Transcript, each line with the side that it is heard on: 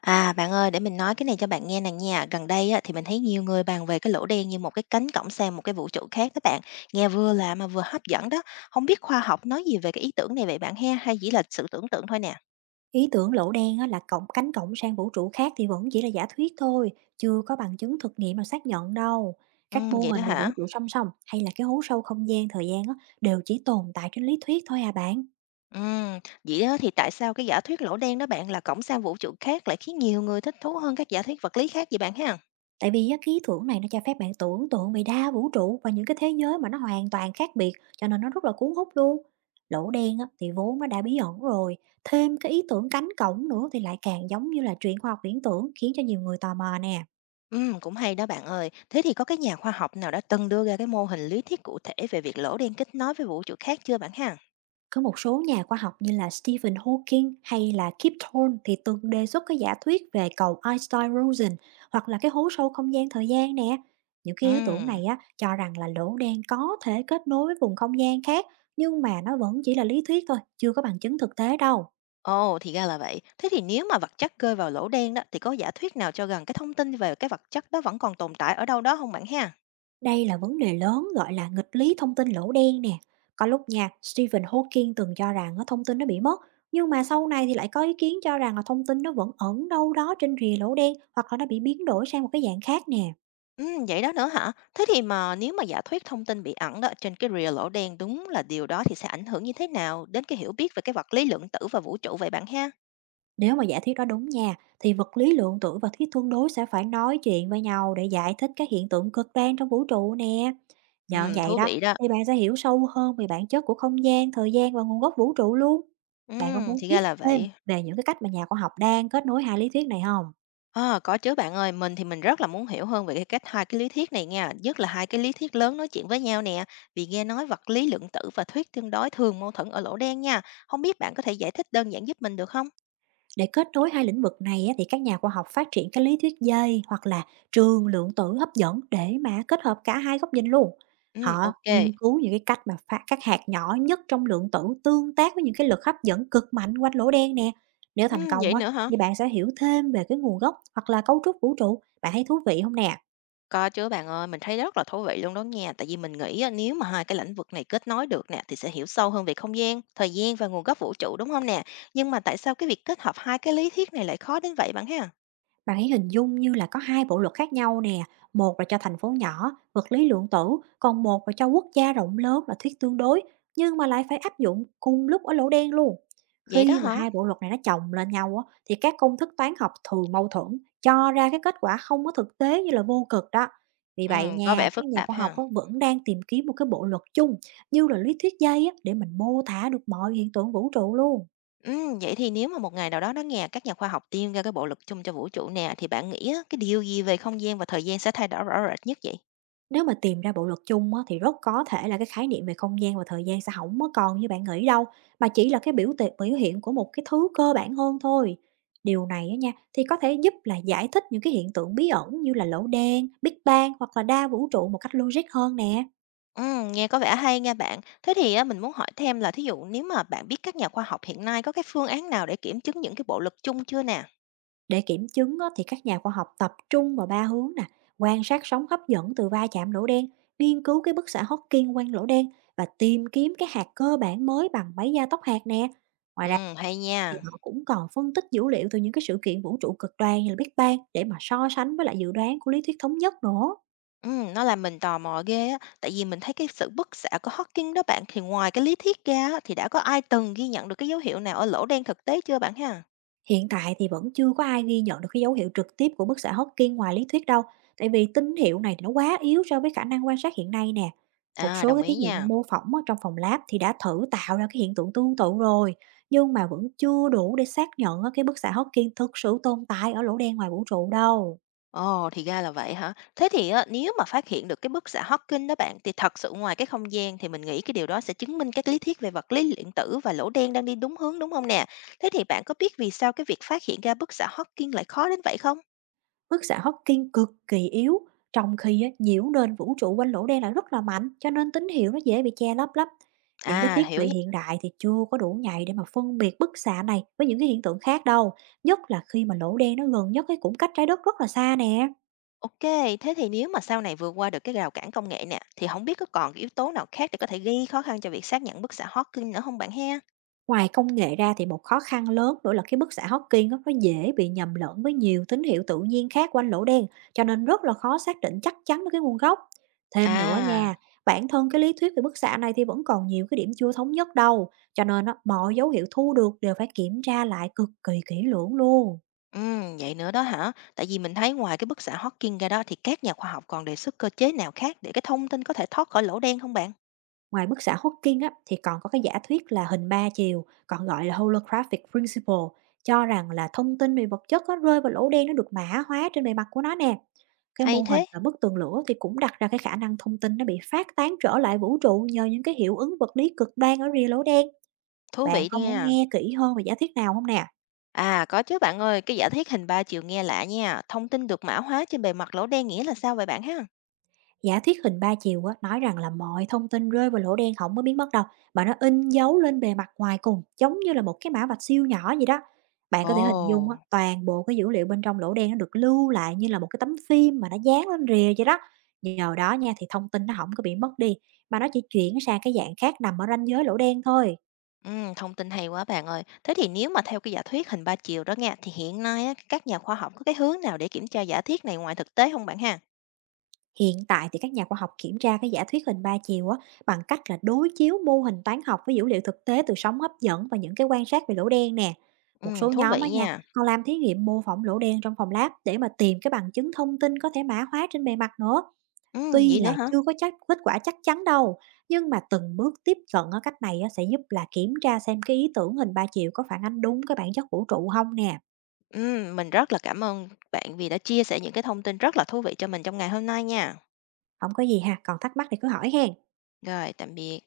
left: À, bạn ơi, để mình nói cái này cho bạn nghe nè nha. Gần đây á, thì mình thấy nhiều người bàn về cái lỗ đen như một cái cánh cổng sang một cái vũ trụ khác các bạn. Nghe vừa lạ mà vừa hấp dẫn đó. Không biết khoa học nói gì về cái ý tưởng này vậy bạn ha? Hay chỉ là sự tưởng tượng thôi nè?
right: Ý tưởng lỗ đen á, là cánh cổng sang vũ trụ khác thì vẫn chỉ là giả thuyết thôi, chưa có bằng chứng thực nghiệm nào xác nhận đâu.
left: Ừ,
right: Các mô
left: vậy đó
right: hình về
left: hả?
right: vũ trụ song song hay là cái hố sâu không gian thời gian á, đều chỉ tồn tại trên lý thuyết thôi à bạn.
left: Ừ, vậy đó thì tại sao cái giả thuyết lỗ đen đó bạn là cổng sang vũ trụ khác lại khiến nhiều người thích thú hơn các giả thuyết vật lý khác vậy bạn ha?
right: Tại vì á, cái ý tưởng này nó cho phép bạn tưởng tượng về đa vũ trụ và những cái thế giới mà nó hoàn toàn khác biệt, cho nên nó rất là cuốn hút luôn. Lỗ đen á, thì vốn nó đã bí ẩn rồi, thêm cái ý tưởng cánh cổng nữa thì lại càng giống như là chuyện khoa học viễn tưởng, khiến cho nhiều người tò mò nè.
left: Ừ, cũng hay đó bạn ơi. Thế thì có cái nhà khoa học nào đã từng đưa ra cái mô hình lý thuyết cụ thể về việc lỗ đen kết nối với vũ trụ khác chưa bạn ha?
right: Có một số nhà khoa học như là Stephen Hawking hay là Kip Thorne thì từng đề xuất cái giả thuyết về cầu Einstein-Rosen hoặc là cái hố sâu không gian thời gian nè. Những cái ý tưởng
left: Ừ.
right: này á cho rằng là lỗ đen có thể kết nối với vùng không gian khác, nhưng mà nó vẫn chỉ là lý thuyết thôi, chưa có bằng chứng thực tế đâu.
left: Ồ, thì ra là vậy. Thế thì nếu mà vật chất rơi vào lỗ đen đó, thì có giả thuyết nào cho rằng cái thông tin về cái vật chất đó vẫn còn tồn tại ở đâu đó không bạn ha?
right: Đây là vấn đề lớn gọi là nghịch lý thông tin lỗ đen nè. Có lúc nha, Stephen Hawking từng cho rằng á, thông tin nó bị mất, nhưng mà sau này thì lại có ý kiến cho rằng là thông tin nó vẫn ẩn đâu đó trên rìa lỗ đen hoặc là nó bị biến đổi sang một cái dạng khác nè.
left: Ừ, vậy đó nữa hả? Thế thì mà nếu mà giả thuyết thông tin bị ẩn đó trên cái rìa lỗ đen đúng là điều đó thì sẽ ảnh hưởng như thế nào đến cái hiểu biết về cái vật lý lượng tử và vũ trụ vậy bạn ha?
right: Nếu mà giả thuyết đó đúng nha, thì vật lý lượng tử và thuyết tương đối sẽ phải nói chuyện với nhau để giải thích các hiện tượng cực đoan trong vũ trụ nè. Nhờ
left: Ừ,
right: vậy
left: thú
right: đó,
left: vị đó.
right: thì bạn sẽ hiểu sâu hơn về bản chất của không gian, thời gian và nguồn gốc vũ trụ luôn.
left: Ừ,
right: Bạn có muốn
left: thì
right: biết
left: ra là
right: thêm
left: vậy.
right: về những cái cách mà nhà khoa học đang kết nối hai lý thuyết này không?
left: Ờ, có chứ bạn ơi, mình rất là muốn hiểu hơn về cái cách hai cái lý thuyết này nha, nhất là hai cái lý thuyết lớn nói chuyện với nhau nè, vì nghe nói vật lý lượng tử và thuyết tương đối thường mâu thuẫn ở lỗ đen nha. Không biết bạn có thể giải thích đơn giản giúp mình được không?
right: Để kết nối hai lĩnh vực này á, thì các nhà khoa học phát triển cái lý thuyết dây hoặc là trường lượng tử hấp dẫn để mà kết hợp cả hai góc nhìn luôn.
left: Ừ,
right: Họ
left: ok.
right: nghiên cứu những cái cách mà phát các hạt nhỏ nhất trong lượng tử tương tác với những cái lực hấp dẫn cực mạnh quanh lỗ đen nè. Nếu
left: Ừ,
right: thành
left: vậy
right: công á,
left: nữa hả?
right: thì bạn sẽ hiểu thêm về cái nguồn gốc hoặc là cấu trúc vũ trụ. Bạn thấy thú vị không nè?
left: Có chứ bạn ơi, mình thấy rất là thú vị luôn đó nha, tại vì mình nghĩ á, nếu mà hai cái lĩnh vực này kết nối được nè thì sẽ hiểu sâu hơn về không gian, thời gian và nguồn gốc vũ trụ đúng không nè? Nhưng mà tại sao cái việc kết hợp hai cái lý thuyết này lại khó đến vậy bạn ha?
right: Bạn hãy hình dung như là có hai bộ luật khác nhau nè, một là cho thành phố nhỏ, vật lý lượng tử, còn một là cho quốc gia rộng lớn là thuyết tương đối, nhưng mà lại phải áp dụng cùng lúc ở lỗ đen luôn.
left: Vậy đó
right: Khi mà
left: hả?
right: hai bộ luật này nó chồng lên nhau á, thì các công thức toán học thường mâu thuẫn, cho ra cái kết quả không có thực tế như là vô cực đó. Vì vậy
left: Ừ, có
right: nha,
left: vẻ
right: các
left: phức
right: nhà
left: tạp
right: khoa học
left: ha.
right: á, vẫn đang tìm kiếm một cái bộ luật chung như là lý thuyết dây á, để mình mô tả được mọi hiện tượng vũ trụ luôn.
left: Vậy thì nếu mà một ngày nào đó nó nghe các nhà khoa học tiên ra cái bộ luật chung cho vũ trụ nè thì bạn nghĩ á, cái điều gì về không gian và thời gian sẽ thay đổi rõ rệt nhất vậy?
right: Nếu mà tìm ra bộ luật chung á, thì rất có thể là cái khái niệm về không gian và thời gian sẽ không có còn như bạn nghĩ đâu, mà chỉ là cái biểu hiện của một cái thứ cơ bản hơn thôi. Điều này á nha, thì có thể giúp là giải thích những cái hiện tượng bí ẩn như là lỗ đen, Big Bang hoặc là đa vũ trụ một cách logic hơn nè.
left: Nghe có vẻ hay nha bạn. Thế thì á, mình muốn hỏi thêm là thí dụ nếu mà bạn biết các nhà khoa học hiện nay có cái phương án nào để kiểm chứng những cái bộ luật chung chưa nè?
right: Để kiểm chứng á, thì các nhà khoa học tập trung vào ba hướng nè, quan sát sóng hấp dẫn từ va chạm lỗ đen, nghiên cứu cái bức xạ Hawking quanh lỗ đen và tìm kiếm cái hạt cơ bản mới bằng máy gia tốc hạt nè. Ngoài ra
left: Hay
right: thì
left: nha.
right: họ cũng còn phân tích dữ liệu từ những cái sự kiện vũ trụ cực đoan như là Big Bang để mà so sánh với lại dự đoán của lý thuyết thống nhất nữa.
left: Nó làm mình tò mò ghê á, tại vì mình thấy cái sự bức xạ của Hawking đó bạn thì ngoài cái lý thuyết ra á, thì đã có ai từng ghi nhận được cái dấu hiệu nào ở lỗ đen thực tế chưa bạn ha?
right: Hiện tại thì vẫn chưa có ai ghi nhận được cái dấu hiệu trực tiếp của bức xạ Hawking ngoài lý thuyết đâu, tại vì tín hiệu này thì nó quá yếu so với khả năng quan sát hiện nay nè. Một
left: À,
right: số
left: đồng
right: cái
left: ý
right: thí
left: nha.
right: nghiệm mô phỏng ở trong phòng lab thì đã thử tạo ra cái hiện tượng tương tự rồi, nhưng mà vẫn chưa đủ để xác nhận á, cái bức xạ Hawking thực sự tồn tại ở lỗ đen ngoài vũ trụ đâu.
left: Ồ, thì ra là vậy hả? Thế thì á, nếu mà phát hiện được cái bức xạ Hawking đó bạn thì thật sự ngoài cái không gian thì mình nghĩ cái điều đó sẽ chứng minh các lý thuyết về vật lý lượng tử và lỗ đen đang đi đúng hướng đúng không nè? Thế thì bạn có biết vì sao cái việc phát hiện ra bức xạ Hawking lại khó đến vậy không?
right: Bức xạ Hawking cực kỳ yếu, trong khi á, nhiễu nền vũ trụ quanh lỗ đen lại rất là mạnh, cho nên tín hiệu nó dễ bị che lấp lắm. Những cái
left: À,
right: thiết
left: hiểu
right: bị
left: nha.
right: hiện đại thì chưa có đủ nhạy để mà phân biệt bức xạ này với những cái hiện tượng khác đâu, nhất là khi mà lỗ đen nó gần nhất cái cũng cách trái đất rất là xa nè.
left: Ok, thế thì nếu mà sau này vượt qua được cái rào cản công nghệ nè thì không biết có còn cái yếu tố nào khác để có thể gây khó khăn cho việc xác nhận bức xạ Hawking nữa không bạn he?
right: Ngoài công nghệ ra thì một khó khăn lớn nữa là cái bức xạ Hawking á, nó dễ bị nhầm lẫn với nhiều tín hiệu tự nhiên khác quanh lỗ đen, cho nên rất là khó xác định chắc chắn được cái nguồn gốc. Thêm nữa nha,
left: À,
right: bản thân cái lý thuyết về bức xạ này thì vẫn còn nhiều cái điểm chưa thống nhất đâu, cho nên á, mọi dấu hiệu thu được đều phải kiểm tra lại cực kỳ kỹ lưỡng luôn.
left: ừm, vậy nữa đó hả? Tại vì mình thấy ngoài cái bức xạ Hawking ra đó thì các nhà khoa học còn đề xuất cơ chế nào khác để cái thông tin có thể thoát khỏi lỗ đen không bạn?
right: Ngoài bức xạ Hawking á, thì còn có cái giả thuyết là hình ba chiều, còn gọi là holographic principle, cho rằng là thông tin về vật chất á, rơi vào lỗ đen nó được mã hóa trên bề mặt của nó nè. Cái
left: Hay
right: mô hình
left: thế,
right: mà bức tường lửa thì cũng đặt ra cái khả năng thông tin nó bị phát tán trở lại vũ trụ nhờ những cái hiệu ứng vật lý cực đoan ở rìa lỗ đen.
left: thú
right: Bạn
left: vị
right: có muốn
left: nha.
right: nghe kỹ hơn về giả thuyết nào không nè?
left: À, có chứ bạn ơi, cái giả thuyết hình ba chiều nghe lạ nha. Thông tin được mã hóa trên bề mặt lỗ đen nghĩa là sao vậy bạn ha?
right: Giả thuyết hình ba chiều á, nói rằng là mọi thông tin rơi vào lỗ đen không có biến mất đâu, mà nó in dấu lên bề mặt ngoài cùng giống như là một cái mã vạch siêu nhỏ vậy đó. Bạn có thể hình dung á,
left: Ồ.
right: toàn bộ cái dữ liệu bên trong lỗ đen nó được lưu lại như là một cái tấm phim mà nó dán lên rìa vậy đó. Nhờ đó nha, thì thông tin nó không có bị mất đi, mà nó chỉ chuyển sang cái dạng khác nằm ở ranh giới lỗ đen thôi.
left: Ừ, thông tin hay quá bạn ơi. Thế thì nếu mà theo cái giả thuyết hình ba chiều đó nha, thì hiện nay á, các nhà khoa học có cái hướng nào để kiểm tra giả thuyết này ngoài thực tế không bạn ha?
right: Hiện tại thì các nhà khoa học kiểm tra cái giả thuyết hình ba chiều á bằng cách là đối chiếu mô hình toán học với dữ liệu thực tế từ sóng hấp dẫn và những cái quan sát về lỗ đen nè.
left: Ừ,
right: Một số
left: thú
right: nhóm
left: vị
right: á nha,
left: nha.
right: còn làm thí nghiệm mô phỏng lỗ đen trong phòng lab để mà tìm cái bằng chứng thông tin có thể mã hóa trên bề mặt nữa.
left: Ừ,
right: Tuy
left: vậy nữa
right: là
left: hả?
right: chưa có kết quả chắc chắn đâu, nhưng mà từng bước tiếp cận ở cách này á, sẽ giúp là kiểm tra xem cái ý tưởng hình ba chiều có phản ánh đúng cái bản chất vũ trụ không nè.
left: Mình rất là cảm ơn bạn vì đã chia sẻ những cái thông tin rất là thú vị cho mình trong ngày hôm nay nha.
right: Không có gì ha, còn thắc mắc thì cứ hỏi hen.
left: Rồi, tạm biệt.